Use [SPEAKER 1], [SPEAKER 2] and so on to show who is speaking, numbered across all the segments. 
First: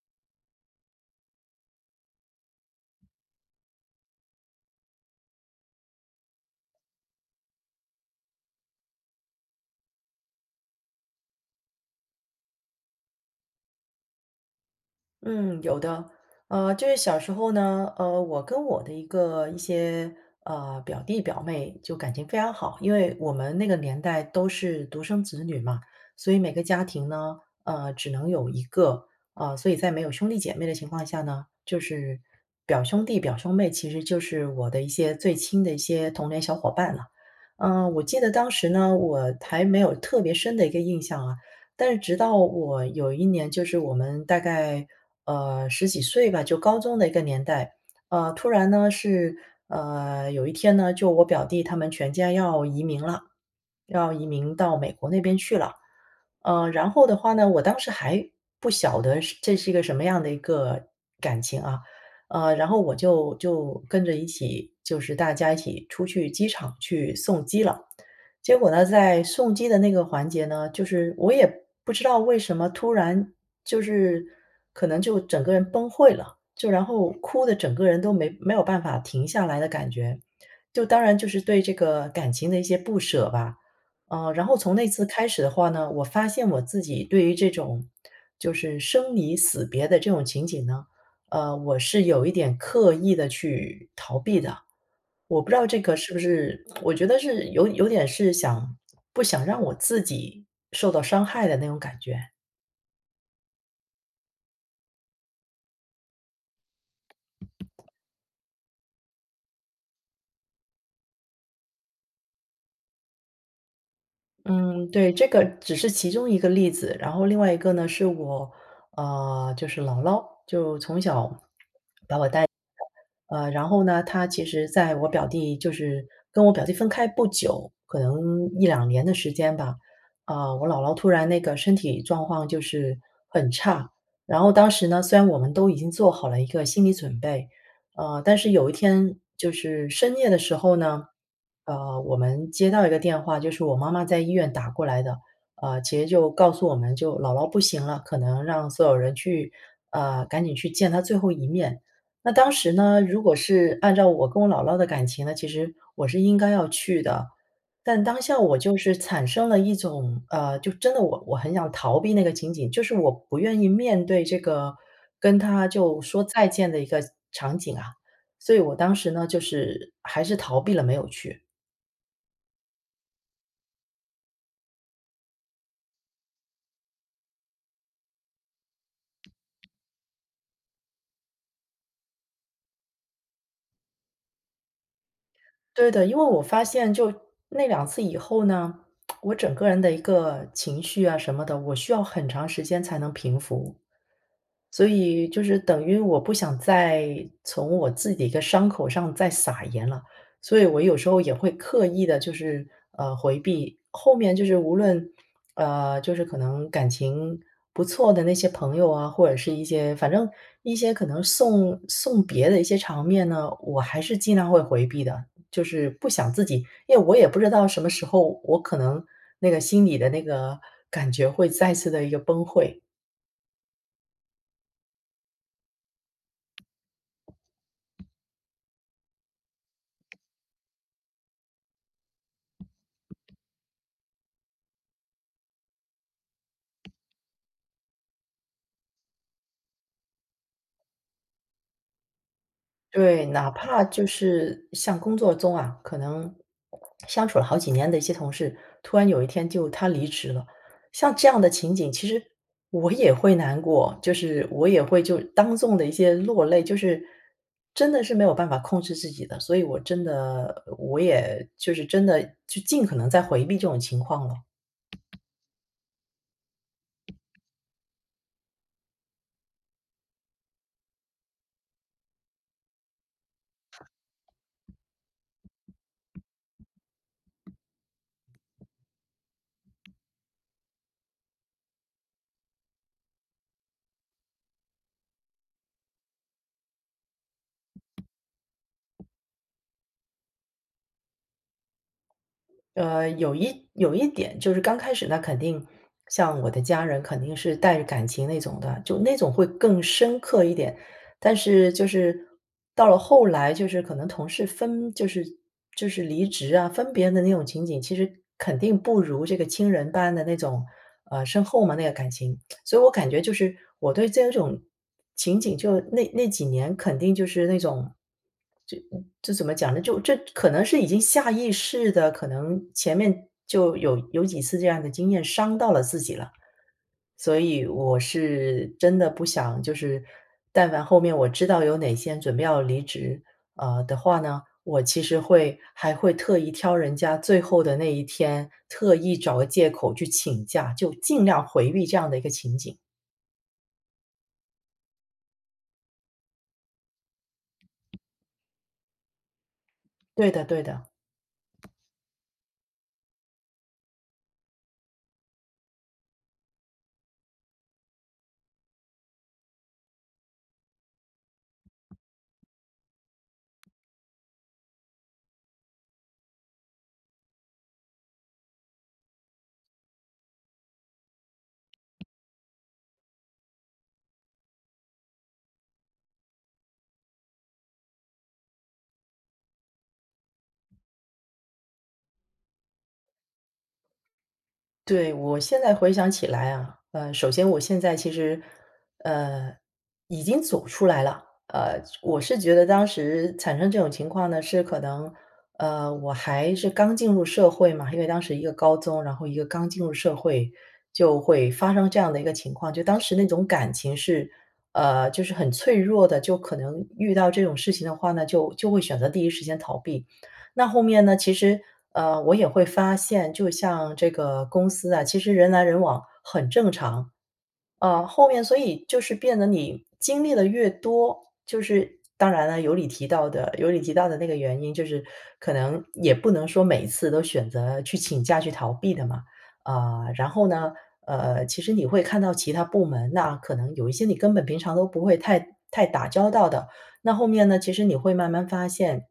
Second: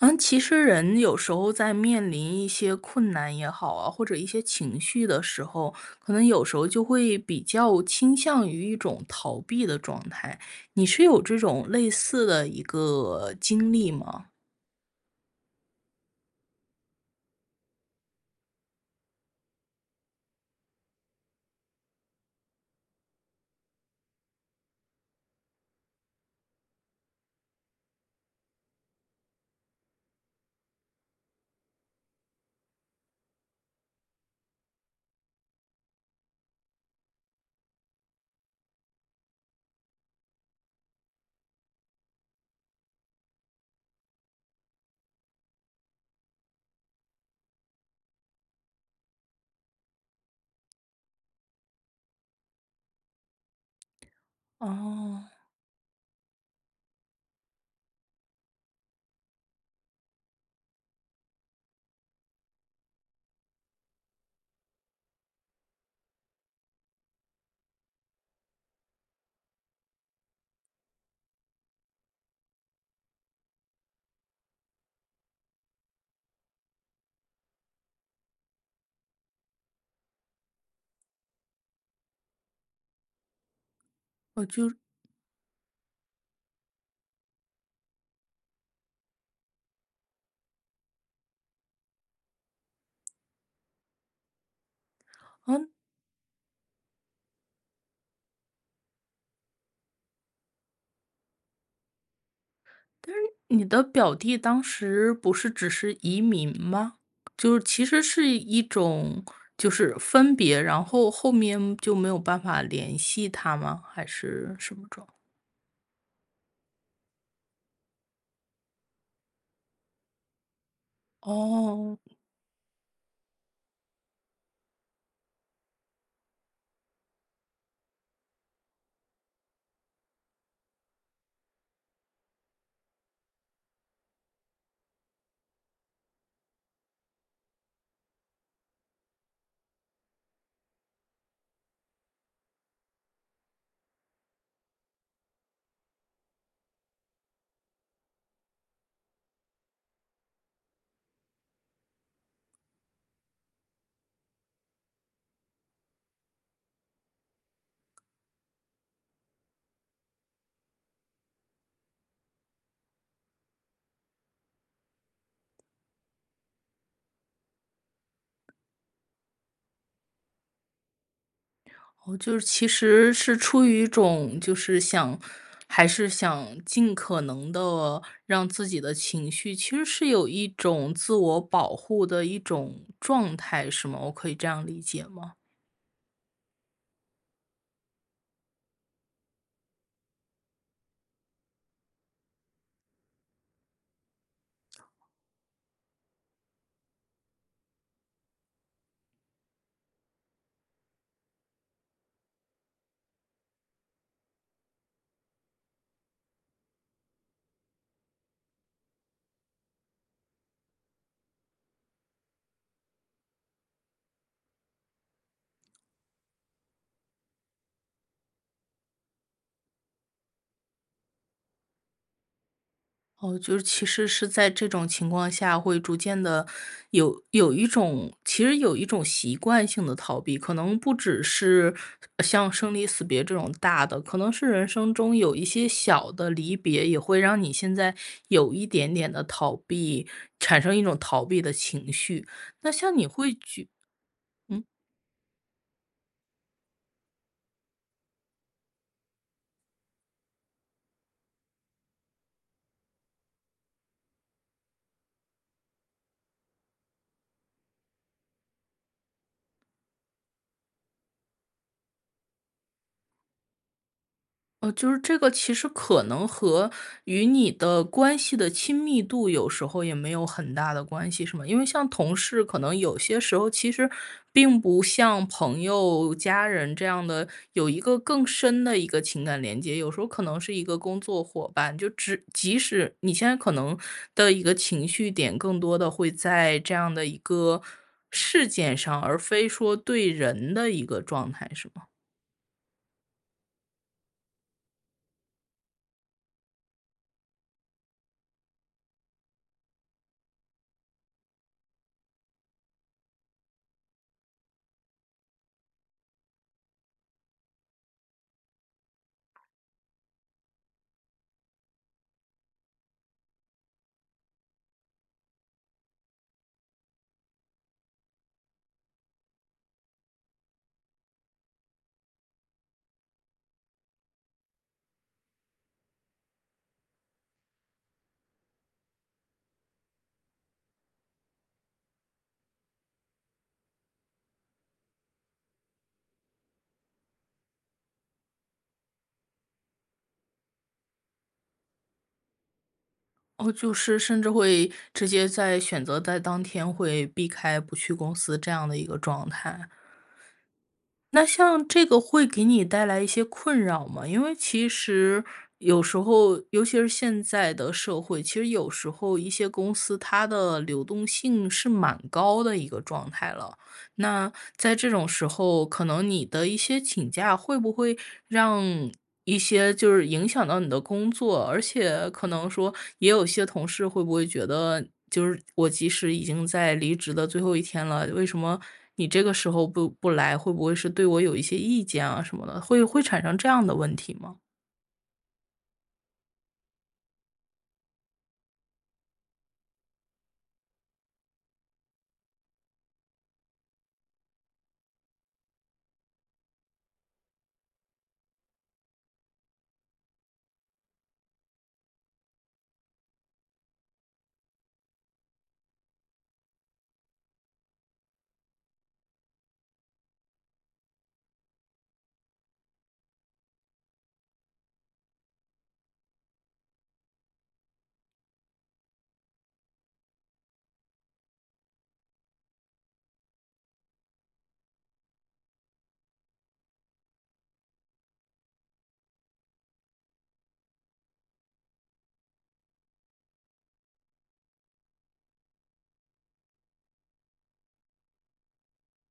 [SPEAKER 1] 嗯，其实人有时候在面临一些困难也好啊，或者一些情绪的时候，可能有时候就会比较倾向于一种逃避的状态，你是有这种类似的一个经历吗？
[SPEAKER 2] 嗯，有的。呃，就是小时候呢，呃，我跟我的一个一些，呃，表弟表妹就感情非常好。因为我们那个年代都是独生子女嘛，所以每个家庭呢，呃，只能有一个，呃，所以在没有兄弟姐妹的情况下呢，就是表兄弟、表兄妹，其实就是我的一些最亲的一些童年小伙伴了。呃，我记得当时呢，我还没有特别深的一个印象啊，但是直到我有一年，就是我们，大概，呃，十几岁吧，就高中的一个年代，呃，突然呢，是，呃，有一天呢，就我表弟他们全家要移民了，要移民到美国那边
[SPEAKER 1] 哦。
[SPEAKER 2] 去了。呃，然后的话呢，我当时还不晓得是这是一个什么样的一个感情啊。呃，然后我就就跟着一起，就是大家一起出去机场去送机了。结果呢，在送机的那个环节呢，就是我也不知道为什么突然就是可能就整个人崩溃了，就然后哭得整个人都没没有办法停下来的感觉，就当然就是对这个感情的一些不舍吧。呃，
[SPEAKER 1] 哦，
[SPEAKER 2] 然后
[SPEAKER 1] 就
[SPEAKER 2] 从那次开始的话呢，我发现我自己对于这种，就是生离死别的这种情景呢，呃，我是有一点刻意地去逃避的。我不知道
[SPEAKER 1] 嗯？
[SPEAKER 2] 这个，是不是 我觉得是有有点是想不想让我自己受到伤害的那种感觉。
[SPEAKER 1] 嗯，你的表弟当时不是只是移民吗？就是其实是一种就是分别，然后后面就没有办法联系他吗？还是什么
[SPEAKER 2] 嗯，
[SPEAKER 1] 状况？
[SPEAKER 2] 对，这个只是其中一个例子。然后另外一个呢是我，呃，就是姥姥，就从小 把我带大，
[SPEAKER 1] 哦。
[SPEAKER 2] 呃，然后呢，她其实在我表弟就是跟我表弟分开不久，可能1-2年的时间吧，啊，我姥姥突然那个身体状况就是很差。然后当时呢，虽然我们都已经做好了一个心理准备，呃，但是有一天就是深夜的时候呢，呃，我们接到一个电话，就是我妈妈在医院打过来的，呃，其实就告诉我们就姥姥不行了，可能让所有人去啊，赶紧去见她最后一面。那当时呢，如果是按照我跟我姥姥的感情呢，其实我是应该要去的，但当下我就是产生了一种，呃，就真的，我我很想逃避那个情景，就是我不愿意面对这个跟她就说再见的一个场景啊。所以我当时呢，就是还是逃避了，没有去。
[SPEAKER 1] 哦，就是其实是出于一种就是想还是想尽可能地让自己的情绪，其实是有一种自我保护的一种状态，是吗？我可以这样理解吗？
[SPEAKER 2] 对的，因为我发现就那两次以后呢，我整个人的一个情绪啊什么的，我需要很长时间才能平复，所以就是等于我不想再从我自己一个伤口上再撒盐了。所以我有时候也会刻意地就是，呃，回避，后面就是无论，呃，就是可能感情不错的那些朋友啊，或者是一些，反正一些可能送送别的一些场面呢，我还是尽量会回避的，就是不想自己，因为我也不知道什么时候，我可能那个心里的那个感觉会再次地一个崩溃。
[SPEAKER 1] 哦，就是其实是在这种情况下，会逐渐地有有一种其实有一种习惯性地逃避。可能不只是像生离死别这种大的，可能是人生中有一些小的离别，也会让你现在有一点点的逃避，产生一种逃避的情绪。那像你
[SPEAKER 2] 对，
[SPEAKER 1] 会
[SPEAKER 2] 哪
[SPEAKER 1] 觉
[SPEAKER 2] 怕就
[SPEAKER 1] 嗯？
[SPEAKER 2] 是像工作中啊，可能 相处了好几年的一些同事，突然有一天就他离职了。像这样的情景其实我也会难过。就是我也会就当众的一些落泪。就是真的是没有办法控制自己的。所以我真的我也就是真的，就尽可能在回避这种情况了。
[SPEAKER 1] 哦，就是这个其实可能和与你的关系的亲密度有时候也没有很大的关系，是吗？因为像同事，可能有些时候其实并不像朋友、家人这样的，有一个更深的一个情感连接。有时候可能是一个工作伙伴，就只即使你现在可能的一个情绪点更多地会在这样的一个事件上。而非说对人的一个状态，是吗？
[SPEAKER 2] 呃，有一有一点。就是刚开始那肯定像我的家人，肯定是带着感情那种的，就那种会更深刻一点。但是就是到了后来，就是可能同事分就是就是离职啊，分别的那种情景，其实肯定不如这个亲人般的那种，呃，深厚嘛，那个感情。所以我感觉就是，我对这种情景就那那几年，肯定就是那种这这怎么讲呢？就这可能是已经下意识的，可能前面就有有几次这样的经验伤到了自己了。所以我是真的不想就是但凡后面我知道有哪些人准备要离职，呃，的话呢，我其实会还会特意挑人家最后的那1天，特意找个借口去请假，就尽量回避这样的一个情景。
[SPEAKER 1] 哦，就是甚至会直接在，选择在当天会避开不去公司这样的一个状态。
[SPEAKER 2] 对的对的。
[SPEAKER 1] 那像这个会给你带来一些困扰吗？因为其实有时候，尤其是现在的社会，其实有时候，一些公司，它的流动性是蛮高的一个状态了。那在这种时候，可能你的一些请假，会不会让一些就是影响到你的工作。而且可能说，也有些同事会不会觉得，就是我即使已经在离职的最后1天了，为什么你这个时候不不来。会不会是对我有一些意见啊，什么的，会会产生这样的问题吗？
[SPEAKER 2] 对，我现在回想起来啊。呃，首先我现在，其实，呃，已经走出来了，呃，我是觉得当时产生这种情况呢，是可能，呃，我还是刚进入社会嘛，因为当时一个高中，然后一个刚进入社会，就会发生这样的一个情况。就当时那种感情是呃，就是很脆弱的，就可能遇到这种事情的话呢，就就会选择第一时间逃避。那后面呢，其实，呃，我也会发现，就像这个公司啊，其实人来人往很正常。呃，后面所以就是变得，你经历得越多，就是当然了，有你提到的有你提到的那个原因，就是可能也不能说每次都选择去请假去逃避的嘛。啊，然后呢，呃，其实你会看到其它部门，那可能有一些你根本平常都不会太太打交道的，那后面呢，其实你会慢慢发现，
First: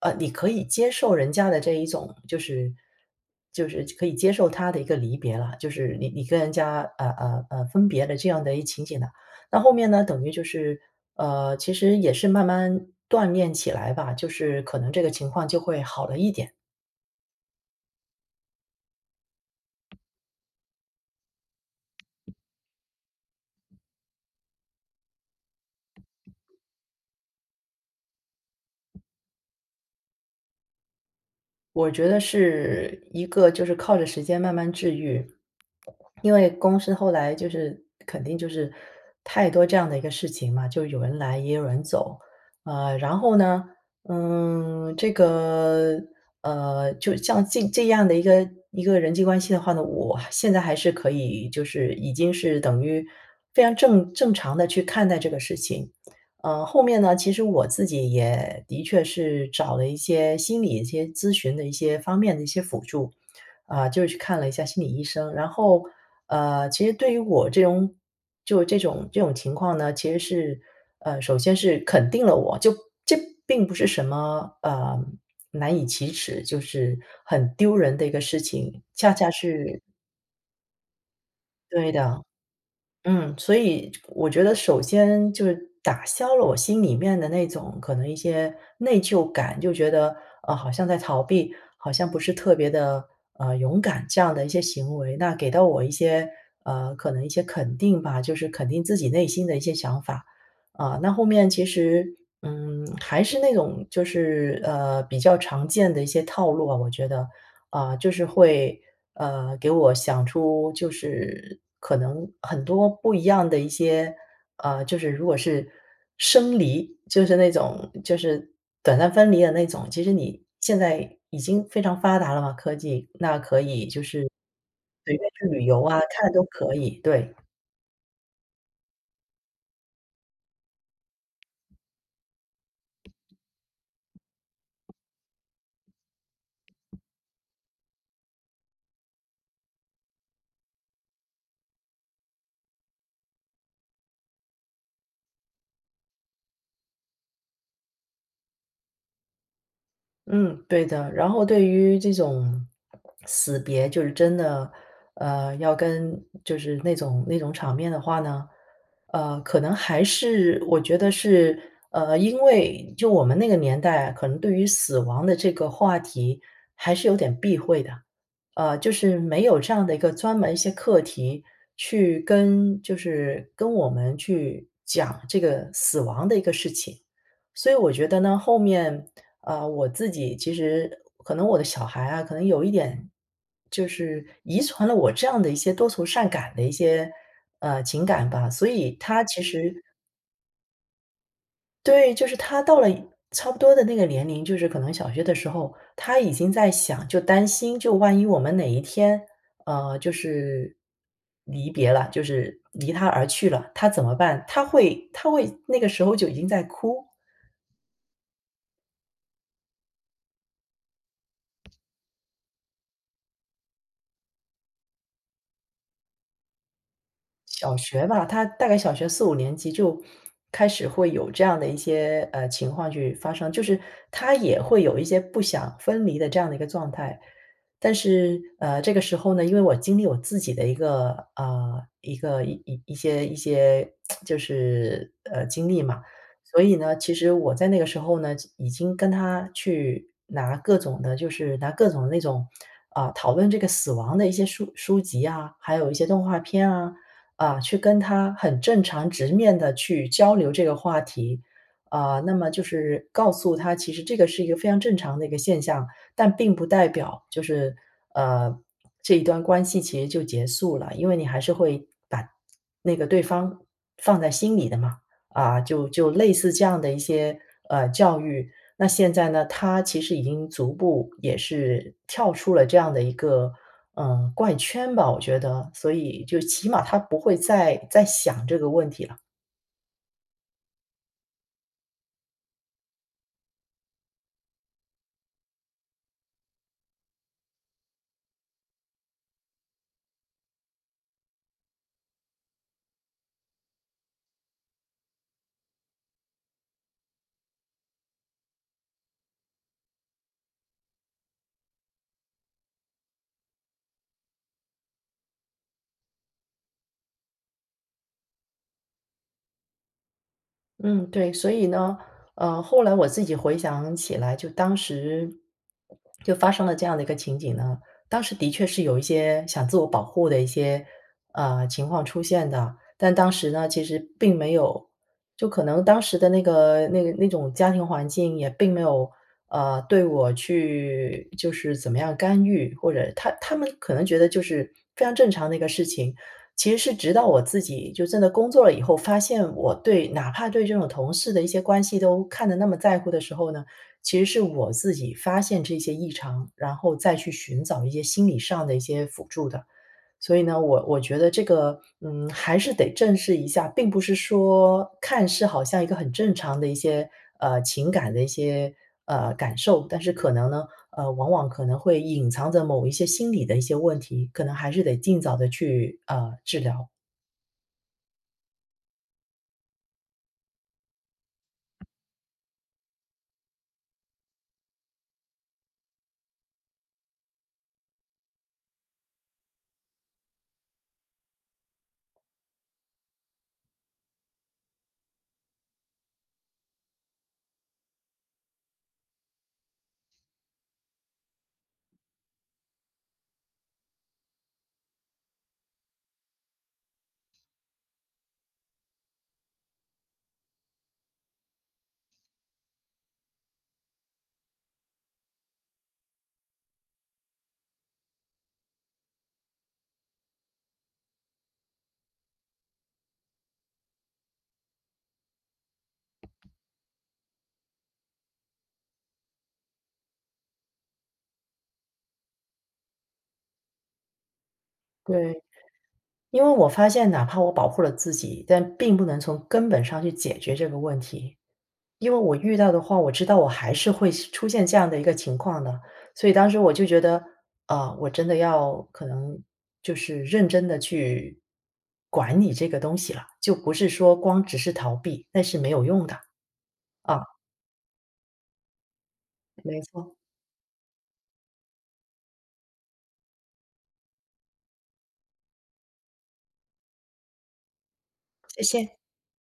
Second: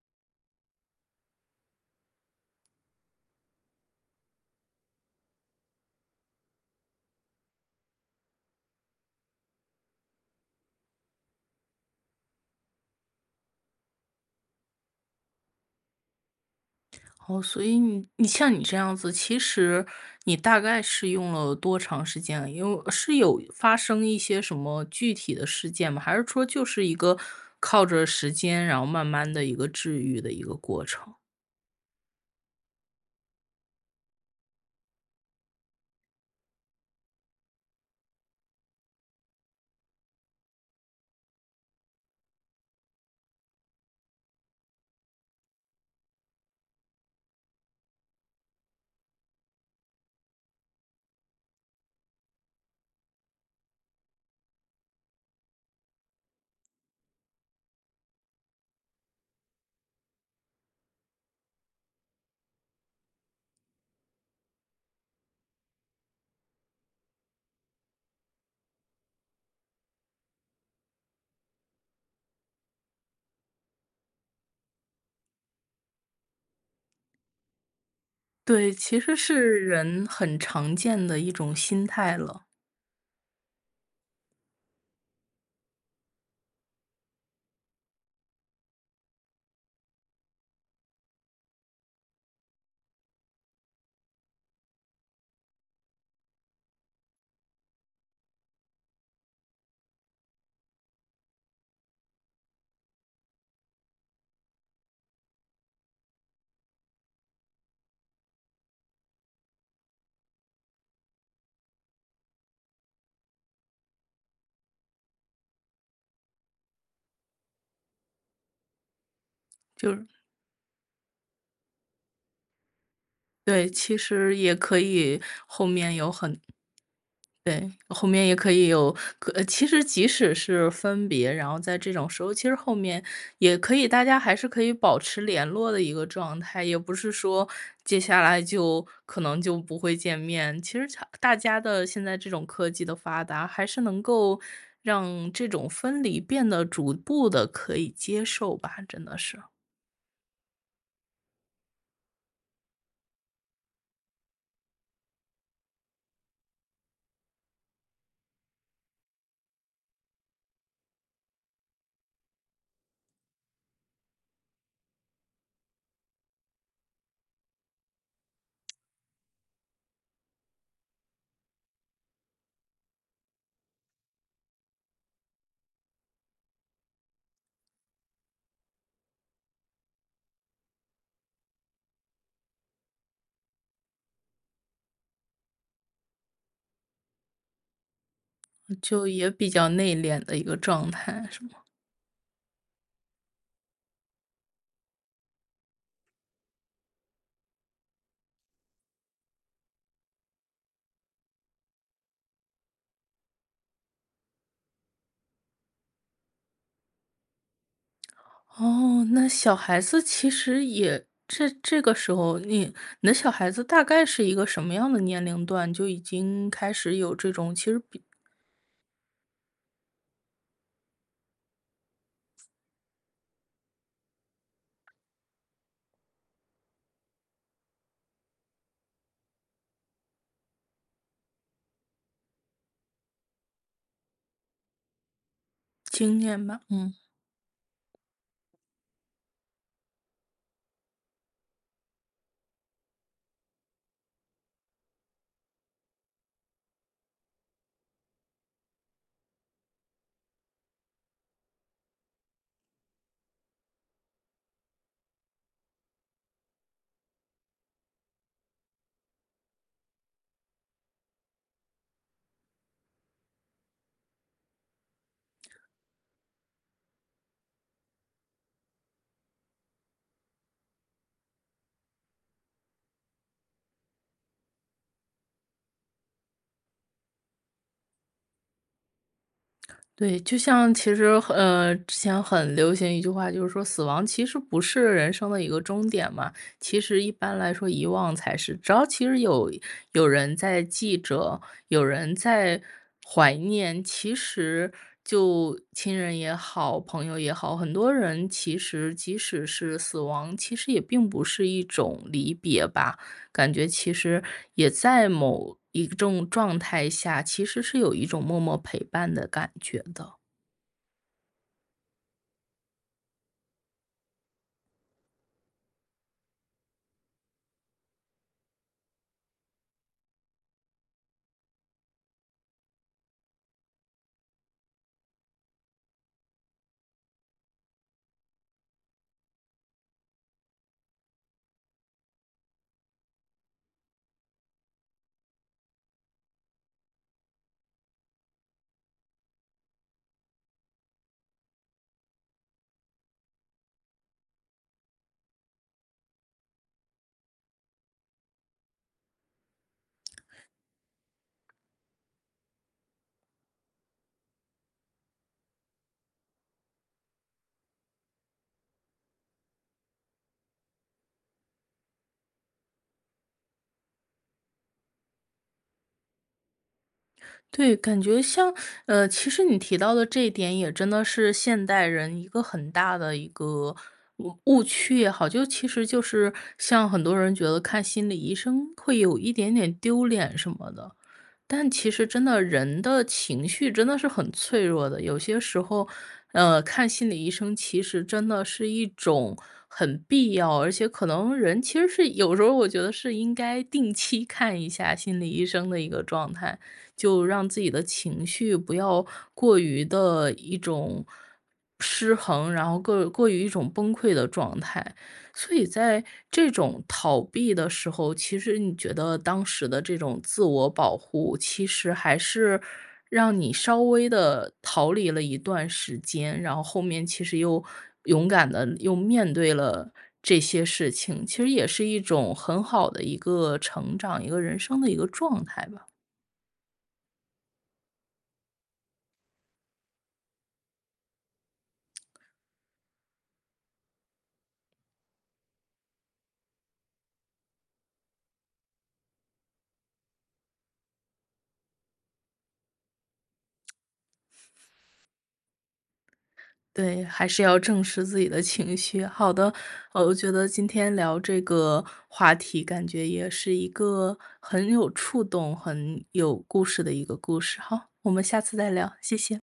[SPEAKER 2] 呃，你可以接受人家的这一种就是就是可以接受他的一个离别了，就是你你跟人家，呃呃呃，分别的这样的一个情景呢，那后面呢，等于就是呃，其实也是慢慢锻炼起来吧，就是可能这个情况就会好了一点。
[SPEAKER 1] 哦，所以你你像你这样子，其实你大概是用了多长时间，因为是有发生一些什么具体的事件吗？还是说就是一个靠着时间，然后慢慢地一个治愈的一个过程。
[SPEAKER 2] 我觉得是一个就是靠着时间慢慢治愈。因为公司后来就是肯定就是太多这样的一个事情嘛，就有人来，也有人走，呃，然后呢，嗯，这个，呃，就像这这样的一个一个人际关系的话呢，我现在还是可以就是已经是等于非常正正常的去看待这个事情。呃，后面呢，其实我自己也的确是找了一些心理一些咨询的一些方面的一些辅助。啊，就是去看了一下心理医生，然后，呃，其实对于我这种就这种这种情况呢，其实是呃，首先是肯定了我，就这并不是什么，呃，难以启齿，就是很丢人的一个事
[SPEAKER 1] 对，
[SPEAKER 2] 情，
[SPEAKER 1] 其
[SPEAKER 2] 恰
[SPEAKER 1] 实
[SPEAKER 2] 恰
[SPEAKER 1] 是
[SPEAKER 2] 是
[SPEAKER 1] 人很常见的一种心
[SPEAKER 2] 对
[SPEAKER 1] 态
[SPEAKER 2] 的。
[SPEAKER 1] 了。
[SPEAKER 2] 嗯，所以，就我觉得首先就是打消了我心里面的那种，可能一些内疚感，就觉得，啊，好像在逃避，好像不是特别的，呃，勇敢，这样的一些行为，那给到我一些呃，可能一些肯定吧，就是肯定自己内心的一些想法。啊，那后面其实，嗯，还是那种就是，呃，比较常见的一些套路啊，我觉得。啊，就是会，呃，给我想出就是可能很多不一样的一些呃，就是如果是生离，就是那种就是短暂分离的那种，
[SPEAKER 1] 就
[SPEAKER 2] 其
[SPEAKER 1] 是
[SPEAKER 2] 实你现在已经非常发达了嘛，科技，那可
[SPEAKER 1] 对，
[SPEAKER 2] 以
[SPEAKER 1] 其
[SPEAKER 2] 就是，
[SPEAKER 1] 实也可
[SPEAKER 2] 随
[SPEAKER 1] 以
[SPEAKER 2] 便去旅
[SPEAKER 1] 后
[SPEAKER 2] 游
[SPEAKER 1] 面
[SPEAKER 2] 啊，
[SPEAKER 1] 有
[SPEAKER 2] 看
[SPEAKER 1] 很
[SPEAKER 2] 都可以，对。
[SPEAKER 1] 对，后面也可以有，可呃，其实即使是分别，然后在这种时候，其实后面也可以大家还是可以保持联络的一个状态，也不是说接下来就可能就不会见面。其实强大家的现在这种科技的发达，还是能够让这种分离变得逐步地可以接受吧，真的是。
[SPEAKER 2] 嗯，对的。然后对于这种 死别就是真的，呃，要跟就是那种那种场面的话呢，呃，可能还是我觉得是呃，因为就我们那个年代，可能对于死亡的这个话题还是有点避讳的，呃，就是没有这样的一个专门一些课题去跟就是跟我们去讲这个死亡的一个事情。所以我觉得呢，后面呃，我自己其实可能我的小孩啊，可能有一点就是遗传了我这样的一些多愁善感的一些，呃，情感吧，所
[SPEAKER 1] 嗯，
[SPEAKER 2] 以
[SPEAKER 1] 就
[SPEAKER 2] 他
[SPEAKER 1] 也
[SPEAKER 2] 其
[SPEAKER 1] 比较
[SPEAKER 2] 实
[SPEAKER 1] 内敛的一个状态是吗？
[SPEAKER 2] 对，就是他到了差不多的那个年龄，就是可能小学的时候，他已经在想就担心，就万一我们哪一天呃，就是离别了，就是离他而去了，他怎么办？他会他会那个时候就已经在哭。
[SPEAKER 1] 哦，那小孩子其实也这这个时候，你你的小孩子大概是一个什么样的年龄段，就已经开始有这种其
[SPEAKER 2] 小
[SPEAKER 1] 实比
[SPEAKER 2] 学吧，他大概小学4-5年级就开始会有这样的一些，呃，情况去发生，就是他也会有一些不想分离的这样的一个状态。但是，呃，这个时候呢，因为我经历我自己的一个呃，一个一一些一些 就是，呃，经历嘛，
[SPEAKER 1] 经验
[SPEAKER 2] 所
[SPEAKER 1] 吧，
[SPEAKER 2] 以呢，
[SPEAKER 1] 嗯。
[SPEAKER 2] 其实我在那个时候呢，就已经跟他去拿各种的就是拿各种那种啊，讨论这个死亡的一些书书籍啊，还有一些动画片啊，啊，去跟他很正常、直面地去交流这个话题。呃，那么就是告诉他，其实这个是一个非常正常的一个现象，但并不代表就是，呃，这一段关系其实就结束了，因为你还是会把那个对方放在心里的嘛，啊，就就类似这样的一些，呃，教育。那现在呢，他其实已经逐步，也是跳出了这样的一个，呃，怪圈吧，我觉得，所以就起码他不会再再想这个问题了。
[SPEAKER 1] 对，就像其实呃，之前很流行一句话，就是说死亡其实不是人生的一个终点嘛。其实一般来说遗忘才是。只要其实有有人在记着，有人在怀念。其实就亲人也好、朋友也好，很多人其实即使是死亡，其实也并不是一种离别吧。感觉其实也在某一种状态下其实是有一种默默陪伴的感觉的。
[SPEAKER 2] 嗯，对。所以呢，呃，后来我自己回想起来就当时 就发生了这样的一个情景呢，当时的确是有一些想自我保护的一些，呃，情况出现的。但当时呢，其实并没有就可能当时的那个那个那种家庭环境，也并没有，呃，对我去就是怎么样干预，或者他他们可能觉得就是非常正常的一个事情。其实是直到我自己就真的工作了以后，发现我对哪怕对这种同事的一些关系都看得那么在乎的时候呢，其实是我自己发现这些异常，然后再去寻找一些心理上的一些辅助的。所以呢，我我觉得这个，嗯，还是得正视一下，并不是说，看似好像一个很正常的一些，呃，情感的一些呃，感受。但是可能呢呃，往往可能会隐藏着某一些心理的一些问题，可能还是得尽早地去，呃，治疗。
[SPEAKER 1] 对，感觉像，呃，其实你提到的这一点也真的是现代人一个很大的一个误误区也好，就其实就是像很多人觉得看心理医生会有一点点丢脸什么的。但其实真的人的情绪真的是脆弱的，有些时候，呃，看心理医生其实真的是一种很必要，而且可能人其实是有时候我觉得是应该定期看一下心理医生的一个状态。就让自己的情绪不要过于的一种失衡，然后各过于一种崩溃的状态。所以在这种逃避的时候，其实你觉得当时的这种自我保护，其实还是让你稍微地逃离了一段时间，然后后面其实又勇敢地又面对了这些事情，其实也是一种很好的一个成长，一个人生的一个
[SPEAKER 2] 对。
[SPEAKER 1] 状态吧。
[SPEAKER 2] 因为我发现哪怕我保护了自己，但并不能从根本上去解决这个问题。因为我遇到的话，我知道我还是会出现这样的一个情况的。所以当时我就觉得，呃，我真的要可能就是认真地去管理这个东西了，就不是说光只是逃避，那是没有用的。
[SPEAKER 1] 对，
[SPEAKER 2] 嗯。
[SPEAKER 1] 还是要正视自己的情绪。好的，
[SPEAKER 2] 没
[SPEAKER 1] 呃，我
[SPEAKER 2] 错。
[SPEAKER 1] 觉得今天聊这个话题，感觉也是一个很有触动、很有故事的一个故事。好，我们下次
[SPEAKER 2] 谢
[SPEAKER 1] 再聊，
[SPEAKER 2] 谢。
[SPEAKER 1] 谢谢。